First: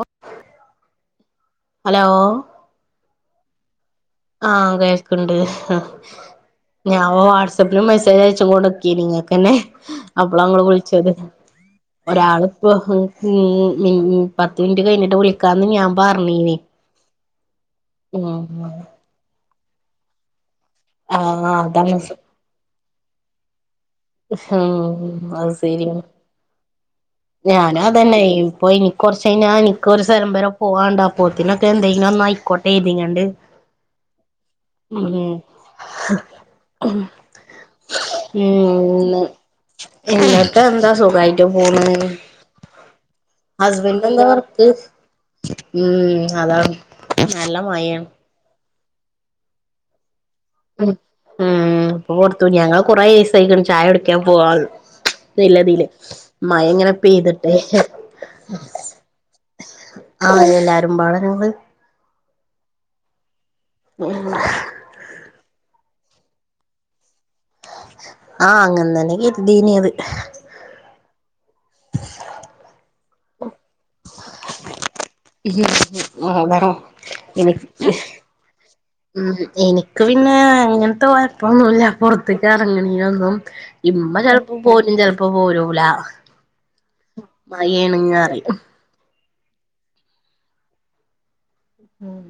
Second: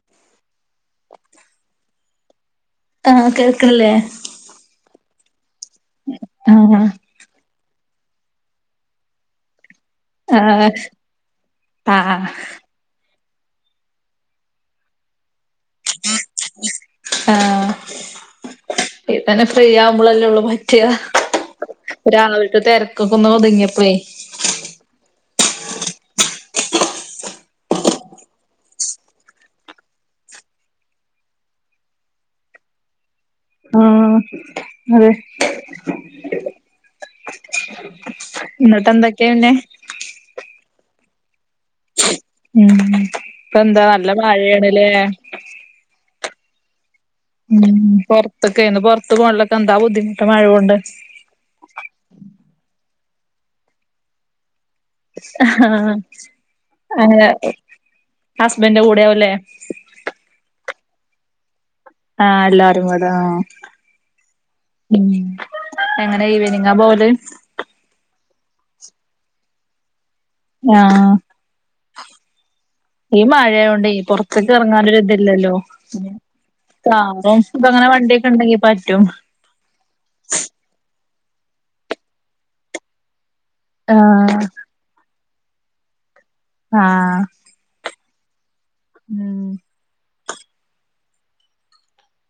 O hello ആഹ് കേൾക്കണില്ലേ ആഹ് കേൾക്ക്ണ്ട്. ആഹ് ഞാം വാട്ട്‌സ് മെസേജ് അയച്ച് കൊടെക്കിങ്ങക്കനെ നിങ്ങൾക്കുതന്നെ അപ്പളാ ങ്ങള് ആഹ് വിൾച്ചത്. ആഹ് ഒരാള്പ്പൊ ഹു ഹൂം ഉം ഉം പത്ത് മിനിറ്റ് കഴിഞ്ഞിട്ട് വിളിക്കാന്ന് ഞാം പറഞ്ഞീനി ആഹ് ഊം. ഉം ഇത് തന്നെ ഫ്രീ ആവുമ്പോളല്ലേള്ളൂ പറ്റിയ ആഹ് അതാണ് രാവിലത്തെ തിരക്കും. ഇതൊക്കെ ഒന്ന് ഒതിങ്ങ്യേപ്പെ. ഉം അത് ശരിയാണ് ഞാനു അതെന്നയ്യി പ്പൊ നിക്കൊർച്ചയിഞ്ഞാ നിക്കൊരു സലം വരെ പോവാൻണ്ടാപ്പൊൾ ത്തിനൊക്കെ ന്തെങ്കിലൊന്നായ്ക്കോ എഴ്തി ങ്ങാണ്ട് ആഹ് അതെ എന്നിട്ട് എന്തൊക്കെയാ പിന്നെ [unintelligible] എന്നിട്ട് എന്താ സുഖായിട്ട് പോണ് അങ്ങനെ. ഊം പ്പന്താ നല്ല മഴയാണ്ല്ലേ? [inaudible] ഊം. അതാണ് നല്ല ഉം മഴയാണ് പുറത്തൊക്കെയന്ന് പുറത്ത് പോകണൊക്കെ എന്താ ബുദ്ധിമുട്ട് മഴകൊണ്ട് ഉം ആഹ് അപ്പൊ ഓർത്തു ഞങ്ങള് കൊറെേ ദിവസം ആയി ചായ കുടിക്കാൻ പോവാള്ള നല്ലതില് ആഹ് മഴ എങ്ങനെ പെയ്തിട്ടെ ഹസ്ബൻന്റെ കൂടെയാവുല്ലെ? ആ എല്ലാരും പാഠഞങ്ങൾ ആ എല്ലാരും പാടെ ആഹ് ഉം ഉം എങ്ങനെ ഈവനിങ്ങ പോവല് ആ അങ്ങൻ തന്നെ കെരതീനിയെത്. ആഹ് ഈ മഴയോണ്ടെ പോർത്ത്ക്ക് എർങ്ങാനോരു ഇതില്ലല്ലോ അതാണ് ആ അതെ എൻക്ക്പ്പോ അങ്ങനെ വണ്ടിയോക്കെ ഉണ്ടെങ്കി പറ്റും മ്മ് എനിക്ക് പിന്നെ അങ്ങനത്തെ കുഴപ്പോന്നുല്ല പുറത്തെക്ക് എറെങ്ങണെനോന്നും ഇമ്മ ആഹ് ചെലപ്പം പോരും ചെലപ്പം പോരൂല്ല ആഹ് മഴ ആണ്ന്ന് പറയും മ്മ് ഉം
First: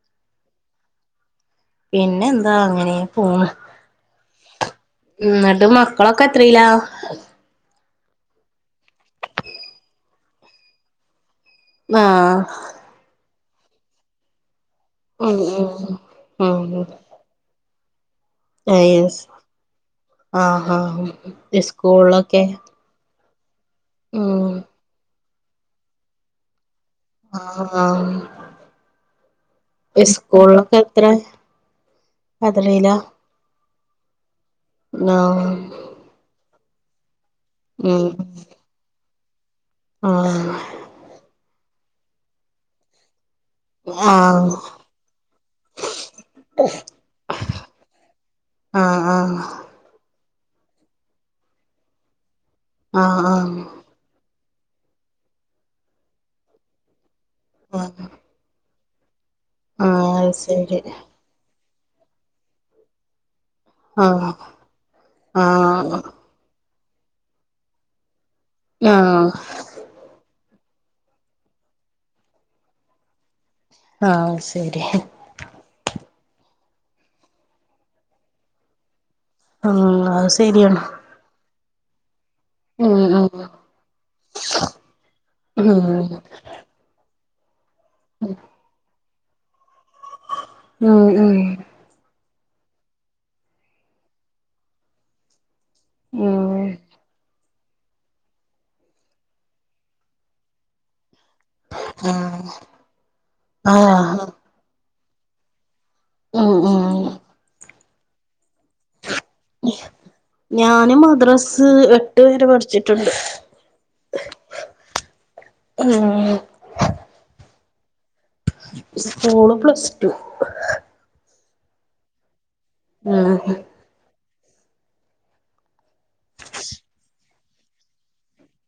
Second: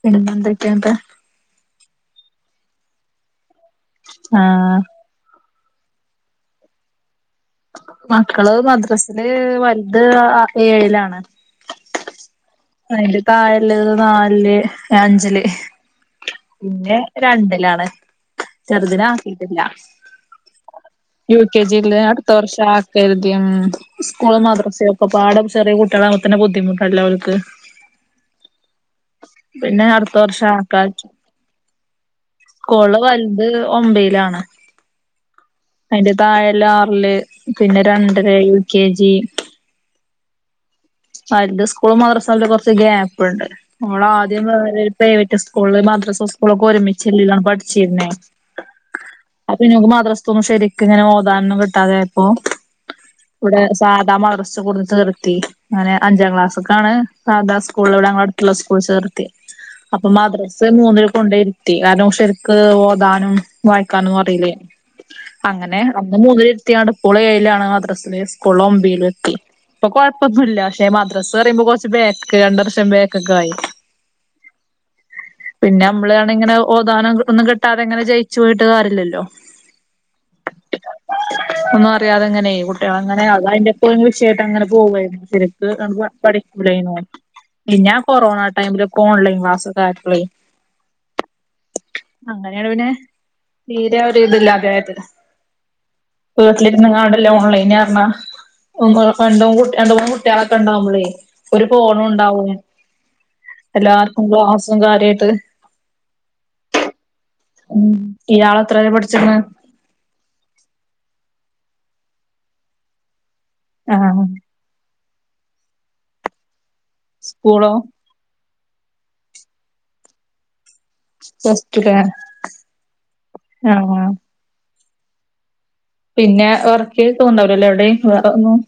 പിന്നെ എന്തക്കെണ്ട് പിന്നെ എന്താ അങ്ങനെ പോണ് ആഹ് എന്നട്ട് മക്കളൊക്കെ എത്രെയിലാ മക്കൾ മദ്രസില് വലുത് ആ ഏഴിലാണ് ആഹ് അയിന്റെ തായെയുള്ളത് നാലില് ഉം അഞ്ചില് ഉം ഉം ഉം പിന്നെ രണ്ടിലാണ് ആ ചെറുതിനെ യെസ് ആക്കിട്ടില്ല ആഹ് യു ആഹ് കെ ജില് അടുത്ത സ്കൂളിലൊക്കെ വർഷം ആ ദ്യം സ്കൂളും ഉം മദ്രസേം ഒക്കെ പാടം ചെറിയ കുട്ടിയളാവുമ്പതന്നെ ബുദ്ധിമുട്ടല്ലെ അവർക്ക് ആഹ് പിന്നെ അടുത്ത വർഷം സ്കൂൾലോക്കെ ആക്കാച്ചു എത്ര [unintelligible] വല്ത് ഒമ്പയിലാണ് അള്ളാ അയിന്റെ താഴെള്ളെ ആർല് പിന്നെ ഉം രണ്ട് പേര് യു കെ ജി ആഹ് അവർത് സ്കൂള് മദ്രസെല്ല കുറച്ച് ഗ്യാപ്പുണ്ട് [unintelligible] ആദ്യം ആഹ് വെറോരു പ്രൈവറ്റ് സ്കൂൾല് മദ്രാസ സ്കൂളോക്കെ ഒരുമിച്ചല്ലാണ് പഠിച്ചിരുന്നെ ആഹ് ആഹ് ആഹ് പിന്നെ ഓക് മദ്രസ്ത്തെ ഒന്നും ശെരിക്ക് ഇങ്ങനെ ഓദാനോന്നും കിട്ടാതെ ആയപ്പോ ആഹ് ആഹ്. സാദാ മദ്രസ് കോണ്ടുന്നു ചെർത്തി അങ്ങനെ അഞ്ചാം ക്ലാസ്ക്ക് ആണ് സാധ ആഹ് ആഹ് സ്കൂൾള്ള ഞങ്ങള അടുത്ത് ക്കളെ സ്കൂൾ ചെർത്തി ആഹ് അപ്പോ ആഹ് മദ്രസ ശരി മൂന്നിൽ കോണ്ടെയിര്ത്തി കാരണം ശരിക്ക് ഓതാനും വായിക്കാനോന്നും ആഹ് അറിയില്ലെ അങ്ങനെ ആഹ് അന്ന് മൂന്നിലിരുത്തിയാണ് ഇപ്പോൾ ഏയിലാണ് മദ്രസ് ല് പുള്ളൊമ്പേയിലെത്തി ആഹ് ഇപ്പോ കോയ പ്പം ഒന്നുല്ല പക്ഷെ മദ്രസ് പറയുമ്പോ കുറച്ച് രണ്ടുവർഷം ബാക്ക്ക്കായി ആഹ് ശരിഹ് പിന്നെ മ്മള് ആണിങ്ങനെ ഓതാനും ഒന്നും കിട്ടാതെ ഇങ്ങനെ ജയിച്ചു പോയിട്ട് കാര്യല്ലാല്ലോ. ആഹ് അത് സരിയാണ് ഒന്നും അറിയതെങ്ങനെയി കുട്ടികൾ അങ്ങനെയ ഉം അത് അതിന്റെ എപ്പോഴും വിഷയായിട്ട് അങ്ങനെ പോവയിരുന്നു. ഉം [unintelligible] പിന്നാ കോറോണ ടൈമില്. പ്പോ ഓൺലൈൻ ക്ലാസോക്ക ആയിപ്പളെ ഉംഉം അങ്ങനെയാണ് പിന്നെ തീരെ ഒരു ഇതില്ലാതയെത്. ഉം വീട്ടിലിരുന്ന്കാണ്ട്ള്ള ഓൺലൈൻ കാരണ [unintelligible] ട്ടിയോളോക്കെ ഉണ്ടാവുമ്പോളെ ഒരു ആഹ് ഫോണുണ്ടാവും എല്ലാർക്കും ആഹ് ക്ലാസ്സും കാര്യായിട്ട്. ഉം ഉം ഉം. ഇയാള് എത്ര വരെ പഠിച്ചിക്ക്ണ് ഞാന് മദ്രസ് എട്ട് വരെ പഠിച്ചിട്ടുണ്ട്. ആഹ് ഉം സ്കൂളോ? സ്കൂള് പ്ലസ്ടു പ്ലസ്റ്റു കെ ഉം ഹും ആഹ് പിന്നെ ഒറക്കി തോന്നുണ്ടാവൂലലേ എവിടെയും വെറെന്നും.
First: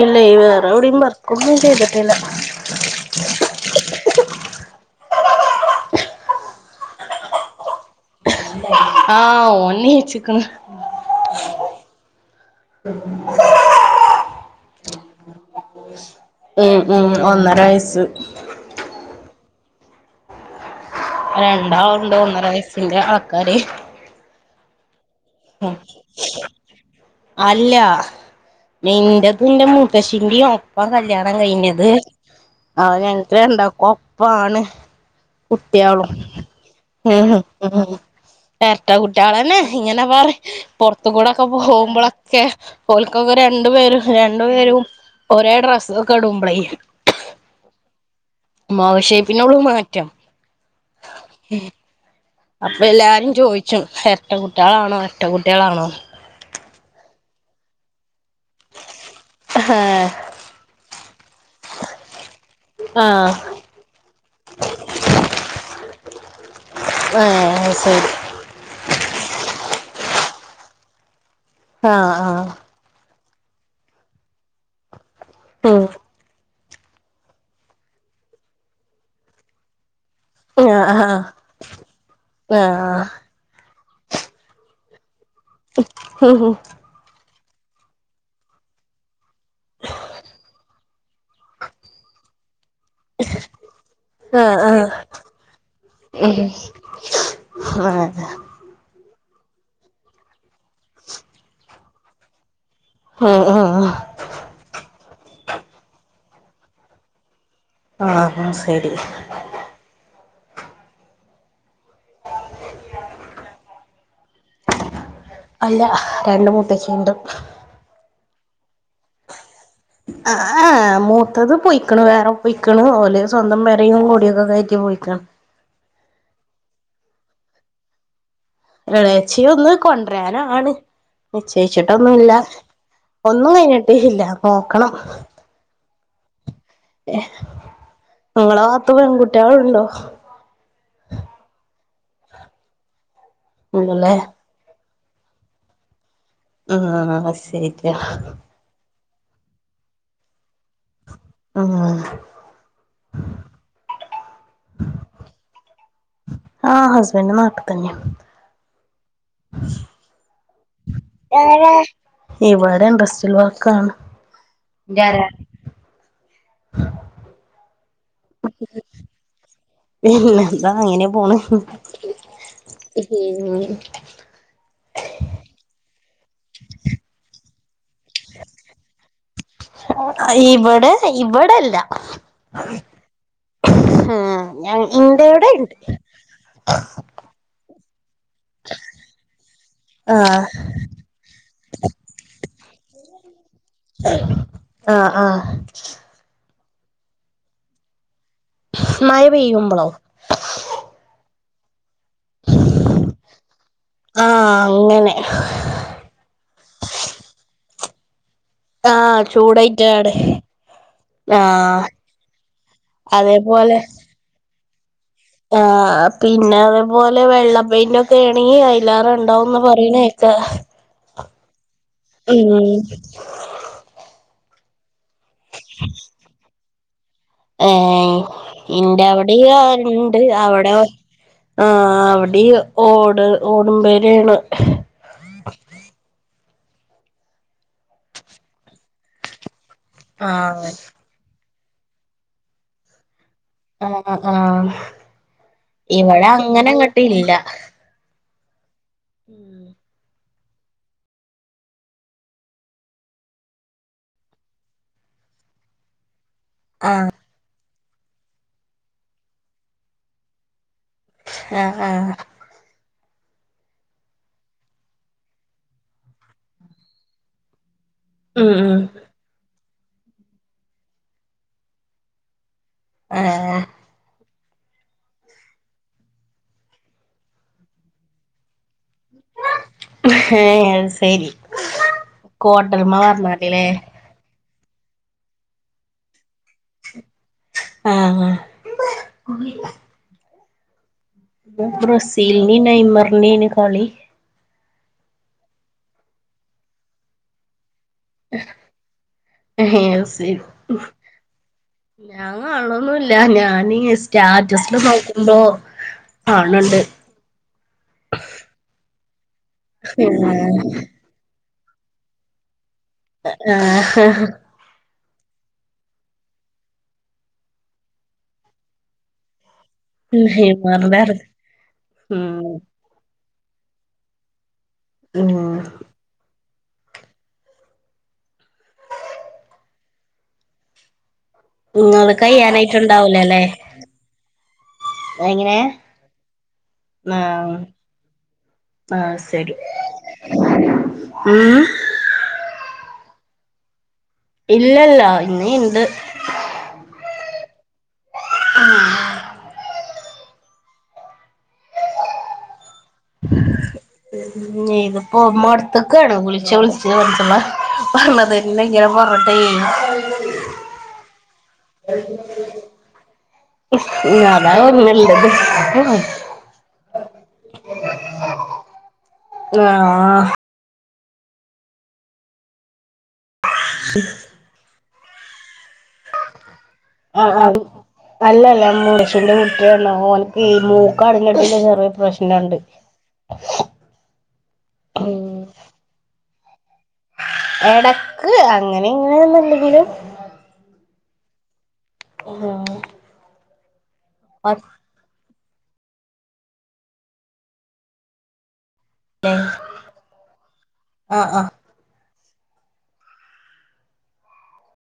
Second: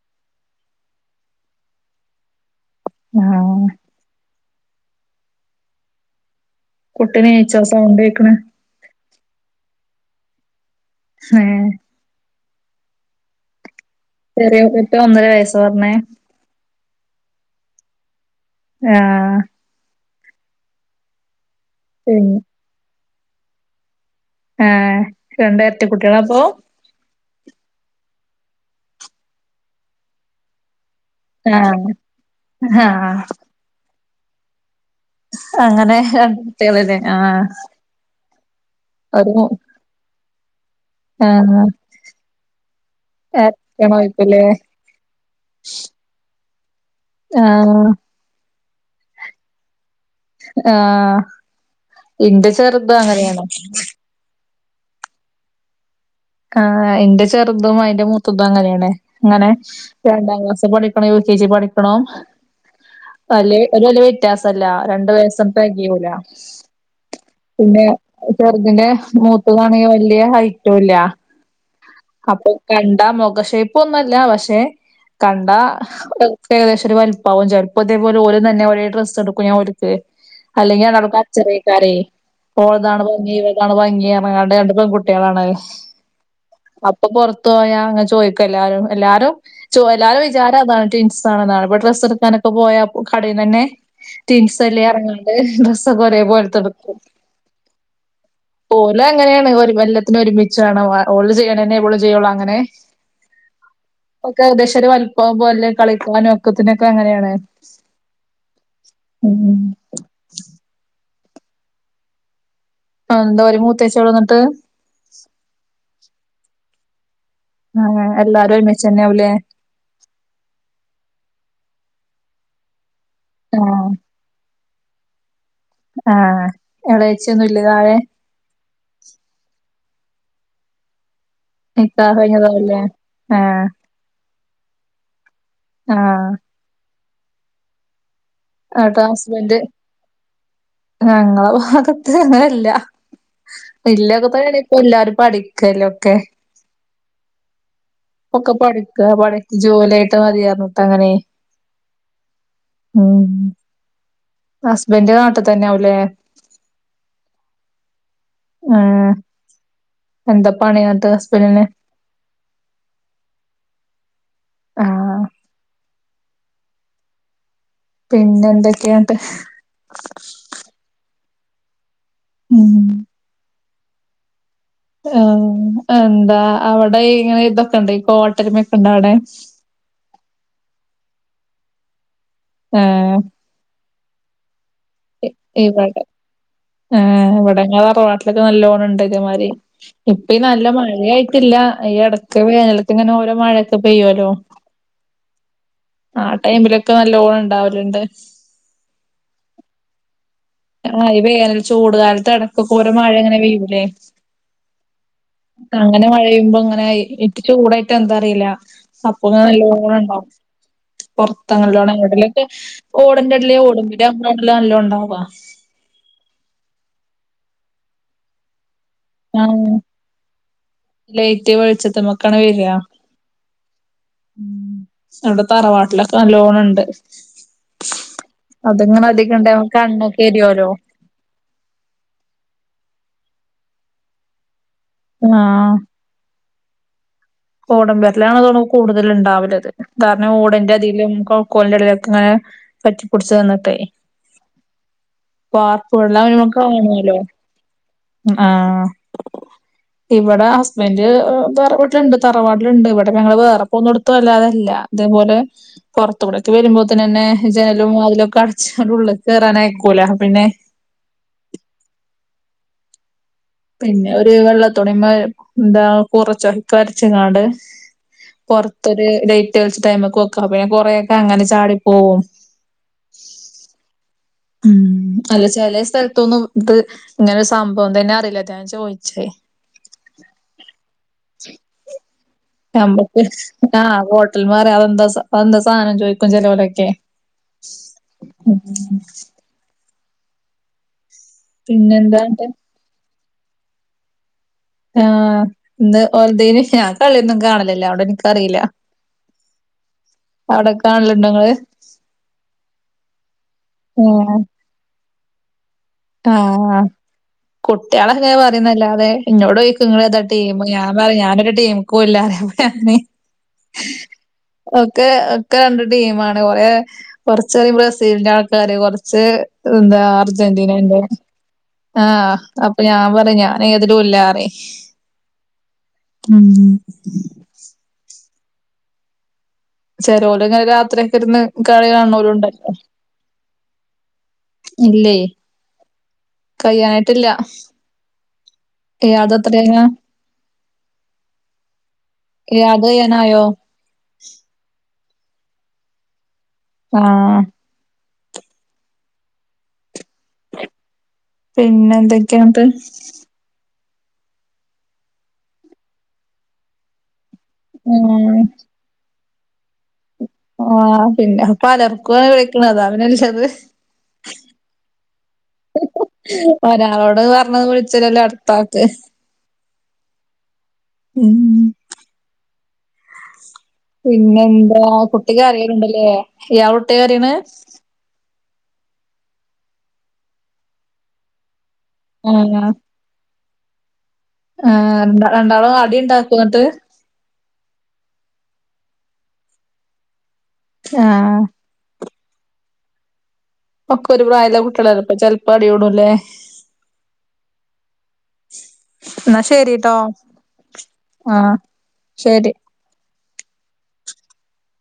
ഇല്യേയ് വെറെവിടെം വർക്കൊന്നും ചെയ്തിട്ടില്ല. ആഹ് കുട്ടിനീച്ചോ സൗണ്ടെക്ക്ണ് [unintelligible] ആഹ് ഓൻ നീച്ച്ക്ക്ണ്. ഏഹ് [inaudible] ചെറിയ കുട്ടി ഒന്നര വയസ്സ് പറഞ്ഞേ ഉം ഉം ഒന്നര വയസ് ആഹ് രണ്ടാളുണ്ട് പിന്നെ ഒന്നര വയസ്സിന്റെ ആൾക്കാര്ഹ് ആഹ് രണ്ട് എരട്ട കുട്ടികളാ അപ്പൊ [unintelligible] അല്ല. നിന്റെതന്റെ മുതശീന്റെയും ഒപ്പം കല്യാ ണം കഴിഞ്ഞത് ആഹ് ആഹ് ഞങ്ങക്ക് രണ്ടാകൊപ്പാണ്. അങ്ങനെ കുട്ട്യെളും രണ്ട് കുട്ടികളല്ലേ ഹും ആഹ് ഹും ഹും എരട്ട ഒരു കുട്ട്യെളെന്നെ ഇങ്ങനെ. വേറെ പെറത്ത് കൂടെക്കെ ആഹ് പോകുമ്പോളൊക്കെ. ഒൽക്കൊക്കെ രണ്ടു പേരും രണ്ടു ആയിരിക്കണായിരിക്കുംല്ലേ പേരും ഒരേ ഡ്രസ് ഒക്കെടുമ്പളെ. ആഹ് മുഖഷൈപ്പിന് ഒള്മാറ്റം. ആഹ് ഇന്റെ ചെറുതു അങ്ങനെയാണ്. ഒറ്റ കുട്ടികളാണോ എരട്ട കുട്ടികളാണോ? ആഹ് ഇന്റെ ചെറുതും അയിന്റെ മൂത്തതും അങ്ങനെയാണ്. ങ്ങനെ ആഹ് രണ്ടാം ക്ലാസ് പഠിക്കണെ യു കെ ജി പഠിക്കണം ആഹ് അല്ലേ ഒരു വല്യ വ്യത്യാസല്ല രണ്ടു വയസ് തെകയൂല. ഏഹ് അഅ്സരി. ചെറുതിന്റെ മൂത്താണെങ്കി വല്യ ഹയ്റ്റുല്ല. ആഹ് ആഹ് അപ്പൊ കണ്ട മുഖ ഷൈപ്പ്ന്നുല്ല പക്ഷെ കണ്ട ഉം ക്കെ ഏകദെശ ഒരു വലിപ്പാവും. ചെൽപ്പോ ഇതെപോല ഓരും ത്തന്നെ ഒരേ ഡ്രസ് ഇട്ക്കും. ഞങ്ങളൊരു ച്ച് ആഹ് അല്ലെങ്കിയതവ്ടെ ആഹ് കച്ചറയിക്കാരെ ഓൾതാണ് ആഹ് ഭംഗി ഇവര്താ ഇതാണ് ഭംഗി പറഞ്ഞ് ങ്ങാണ്ട് രണ്ട് പെൺകുട്ടികളാണത്. ഹും ഹും അപ്പൊ പെറത്ത് പോയാ അങ്ങെ ചോയ്ക്കല്ലാരും എല്ലാരും. ചോ എല്ലാരം വിചാരം അതാണ് റ്റിൻസാണ് എന്നാണ് ഇപ്പൊ ഡ്രസ്സ് എടുക്കാനൊക്കെ പോയാ കടേന്നന്നെ. ആഹ് റ്റ്വിൻസല്ലെ ആഹ് ർഞ്ഞാണ്ട് ഡ്രസ്സൊക്കെ ഒരേ പോലത്തെ ട്ക്കും. ആഹ് ഹാ ഓലങ്ങനേണ് ഒരു കൊല്ലത്തിനു ഒരുമിച്ചാണ് വ ഓള് ചെയ്യണെന്നെ ഇവളും ജ്ജെയൊള്ള അങ്ങനെ അഹ് അഹ് ആഹ് ഒക്കെ ഏകദേശം ഒരു വല്പ്പം പോലെ കളിക്കാനും ഒക്കത്തിനൊക്കെ അങ്ങനേണ്. ആ ഇന്നാ സരി. ഉം [inaudible] ആ എന്താ ഒരു മൂത്തച്യള്ളു ഇന്നട്ട്. അല്ല രണ്ടുമൂത്തചിണ്ട്. ആ എല്ലാരും ഒരുമിച്ചെന്നാവു ല്ലെ. ആ ഏഹ മൂത്തത് പോയിക്ക്ണ് വേറെ പോയിക്ക്ണ് [unintelligible] ല്ലേര് സ്വന്തം ആഹ് പെരിം കുടിയൊക്കെ കയറ്റി പോയിക്കാണ് ഏഹ് എളേച്ച്യൊന്നുംല്ലെ താഴെ എളച്ചിയൊന്ന് കൊണ്ടരാനാണ് നിക്കാഹ് നിശ്ചയിച്ചിട്ടൊന്നുല്ലാ. കഴിഞ്ഞതാവുല്ലേ? ഒന്നും ആഹ് കഴിഞ്ഞിട്ടി ഇല്ല. നോക്കണം ആഹ് ങ്ങളെ ഭാത്ത് ന്നട്ട് ഹസ്ബന്റ് പെൺകുട്ട്യാൾണ്ടോ ഞങ്ങളെ ഭാഗത്ത് ങ്ങനെല്ല. ഇല്ലല്ലേ ഇല്ലൊക്കെ പ്പ പ്പെ എല്ലാരും പഠിക്കല്ലെ ഒക്കെ ആഹ് ആഹ് ആഹ് അസെര്യാ ഇപ്പൊക്കെ പഠിക്കാ പടിച്ച് ജോല്യായിട്ട് മതിയർഞ്ഞിട്ടങ്ങനെ ആഹ് ഹസ്ബന്റ് നാട്ടി തന്നെ ആവും ലേ ആഹ് ഹസ്ബൻഡ് നാട്ടി തന്ന്യാ ആഹ് എന്താപണി ങ്ങട്ട് ഹസ്ബന്റിന്? ഇവടെ ഇൻട്രസ്റ്റീൽ വർക്കാണ് ന്റെ ആഹ് [unintelligible] പിന്നെന്തൊക്കെയാ ട്ട് ഇതാ അങ്ങനേ പോണ് ഉം പിന്നെ ആഹ് എന്താ അവ്ടെ ഈ ങ്ങനെ ഇതൊക്കെണ്ടോ ഈ കോട്ടെര്മൊക്കെണ്ടോ ആടെ ഇവടെ ഇവടെല്ല. ഏഹ് ഏഹ് ഞങ്ങ്ഈ ഇവടെ ആഹ് ഇവടെങ്ങളെ തറവാട്ടിലൊക്കെ നല്ലോണണ്ട് ഇതേമാരി ആ ഇപ്പ ഈ നല്ല മഴയായിട്ടില്ല ഈ എടക്ക് വേനല്ക്ക് ങ്ങനെ ഓരോ മഴൊക്കെ പെയ്യോല്ലോ ആഹ് ആഹ് ആ ടൈമിലൊക്കെ നല്ലോണം ണ്ടാവല്ണ്ട്. മഴ പെയ്യുമ്പളോ ആഹ് ഈ വേനൽ ചൂട്കാൽത്തോരോ പ്പൊക്കോരോ മഴ ങ്ങനെ പെയ്യൂലേ ആഹ് അങ്ങനെ അങ്ങനെ മഴയുമ്പോ അങ്ങനെ ഇട്ട് ചൂടായിട്ട് എന്താ അറിയില്ല ആഹ് സപ്പോന്ന് നല്ലോണം ചൂടായിട്ടാണ് ഉണ്ടാവും ആഹ് പൊർത്തങ്ങല്ലടെവ്ടേലൊക്കെ ഓട്ന്റെ ട്ല് അതേപോലെ ഓട്മ്മ [unintelligible] നല്ലോ ണ്ടാവു ആഹ് ആഹ് പിന്നെ അതേപോലെ വെള്ളപ്പെയിന്റൊക്കേണെങ്കി അയ്ലേറെ ണ്ടാവുംന്ന് ആഹ് പറിണേക്കാ ലൈറ്റ് വെള്ച്ചത്ത്മ്മക്കാണ് വെരാ അവ്ടെ തറവാട്ടിലൊക്കെ നല്ലോണം ണ്ട് ഏഹ്. അധികം ഇന്റവ്ടിം ഇണ്ടായ ആ ണ്ട്. കണ്ണൊക്കെ എരിയോലോ. അവ്ടെ ആഹ് അവ്ടി ഓട് ഓടുമ്പരേണ് ആഹ് ഓടമ്പരേലാണത് കൂടുതൽ ഉണ്ടാവലത് കാരണം ആഹ് ഓടന്റെ അതില് [unintelligible] കോലിന്റെടേലേക്ക് ഇങ്ങനെ പറ്റിപ്പടിച്ച് പ്പേ ആഹ് ആഹ് പാർപ്പ് വെള്ളം ഇവിടെ ആണോ അങ്ങനെങ്ങട്ട് കണല് ഇല്ല ആഹ് ഇവിടെ ഹസ്ബൻഡ് വേറെ വീട്ടിലുണ്ട് തറവാട്ടിലുണ്ട് ഇവിടെ ഞങ്ങള് വേറെ പോവുന്നടുത്തും വല്ലാതല്ല അതേപോലെ പുറത്ത് കൂടൊക്കെ ആഹ് വരുമ്പോതനന്നെ ജനലും അതിലൊക്കെ അടച്ച് ഉള്ളിൽക് കേറാൻ അയിക്കൂല പിന്നെ ആഹ് ആഹ് പിന്നെ ഒരു വെള്ള തുണീമേ എന്താ കൊറച്ച് എടുത്തരച്ചങ്ങാണ്ട് ഉം ഉം പൊറത്തൊരു ഡേറ്റൈസ് ടൈമൊക്കെ വെക്ക് പിന്നെ കൊറെേയൊക്കെ അങ്ങനെ ചാടി പോവും ഹെഹെ ഉം അല്ല ചെലേ സ്ഥലത്തൊന്നും ഇത് ഇങ്ങനൊരു സംഭവം തന്നെ അറിയില്ല റ്റാ ഞാൻ ചോദിച്ചേ ഹേ അത്ശരി നമ്മക്ക് ആ [unintelligible] സൽവാറോ അതെന്താ അതെന്താ സാധനം ചോദിക്കും ചെലൊലൊക്കെ ആഹ് ന്ന് പിന്നെന്താണ്ട് ബ്രസിലിൻ്റെം നയ്മറിൻ്റേണ് കളി ആഹ് ഇന്ന് ഓര്തയ്ന് ഞാൻ കളിയൊന്നും കാണലില്ല അവിടെ അറിയില്ല അവിടെ കാണലിണ്ടൊ ഇങ്ങള് ഞാൻ കാൺളൊന്നുല്ല ഞാന് ഏഹ്. സ്റ്റാറ്റസില് നോക്കുമ്പോ ആഹ് കാണണ്ട് കുട്ട്യാൾ അങ്ങനെ പറയുന്നല്ലാതെ ഇന്നോട് ചൊയിക്കും ഇങ്ങള് ഏതാ ടീമ് ഇന്നോഡ് ഞാൻ പറയും ഞാനൊരു ടീമുകൂല്ല [unintelligible] ആഹ് ഒക്കെ ഒക്കെ രണ്ട് ടീമാണ് കൊറെ കുറച്ചേര് ബ്രസീലിന്റെ ആൾക്കാര് കുറച്ച് എന്താ അർജന്റീ ൻ്റീനൻ്റെ നെയ്മറിന്റെ ആഹ് ഉം അപ്പൊ ഞാൻ പറയും ഞാൻ ഏതിലും ഇല്ലാറിയും അഹ് ഉം ചരോല് ഇങ്ങനെ രാത്രി ഒക്കെ ഇരുന്ന് ഇങ്ങള് കളികാണോലുണ്ടല്ലോ കയ്യാനായിട്ടുണ്ടാവൂലല്ലേ ഇല്ലേ എങ്ങനെ കഴ്യനായിട്ടില്ല ആഹ് ആഹ് ഇയാളത് ശരി എത്രേല ഉം ഇയാളത് കഴിയനായോ ഇല്ലല്ല ഇന്ന് ഇണ്ട് ആഹ് [inaudible] പിന്നെ എന്തൊക്കെയുണ്ട് പിന്നെ ഇതിപ്പോകുമ്പോ അടുത്തക്കെയാണോ വിളിച്ച് വിളിച്ച് [unintelligible] ഉം പറഞ്ഞതന്നെ ഇങ്ങനെ പറഞ്ഞിട്ട് [unintelligible] ആഹ് പിന്നെ പലർക്കു അനുഭവിക്കണ അതാ അതിനനുസരിച്ചത് താവും നല്ലത് ഒരാളോട് പറഞ്ഞത് വിളിച്ചിലല്ലോ അടുത്താക്ക് ആഹ് ഉം പിന്നെ എന്താ കുട്ടി കരിയണിണ്ടല്ലേ ഇയാ ആഹ് ആഹ് അല്ല അല്ല [unintelligible] ന്റെ കുട്ടിയാണ് ഓന്ക്ക് മൂക്ക് അടഞ്ഞിട്ടിന്റെ ചെറിയ പ്രശ്നുണ്ട് ആഹ് ആഹ് രണ്ടാളും അടി ഉണ്ടാക്കൊന്നിട്ട് എടക്ക് അങ്ങനെ ഇങ്ങനൊന്നും ഇല്ലെങ്കിലും ആഹ് ഹലോ ഒക്കൊരു പ്രായല്ല കുട്ട്യേളല്ലേ അപ്പൊ ചെലപ്പ അടി കൂടൂല്ലേ ന്നാ ശരിട്ടോ ആ ആ ആഹ് ശരി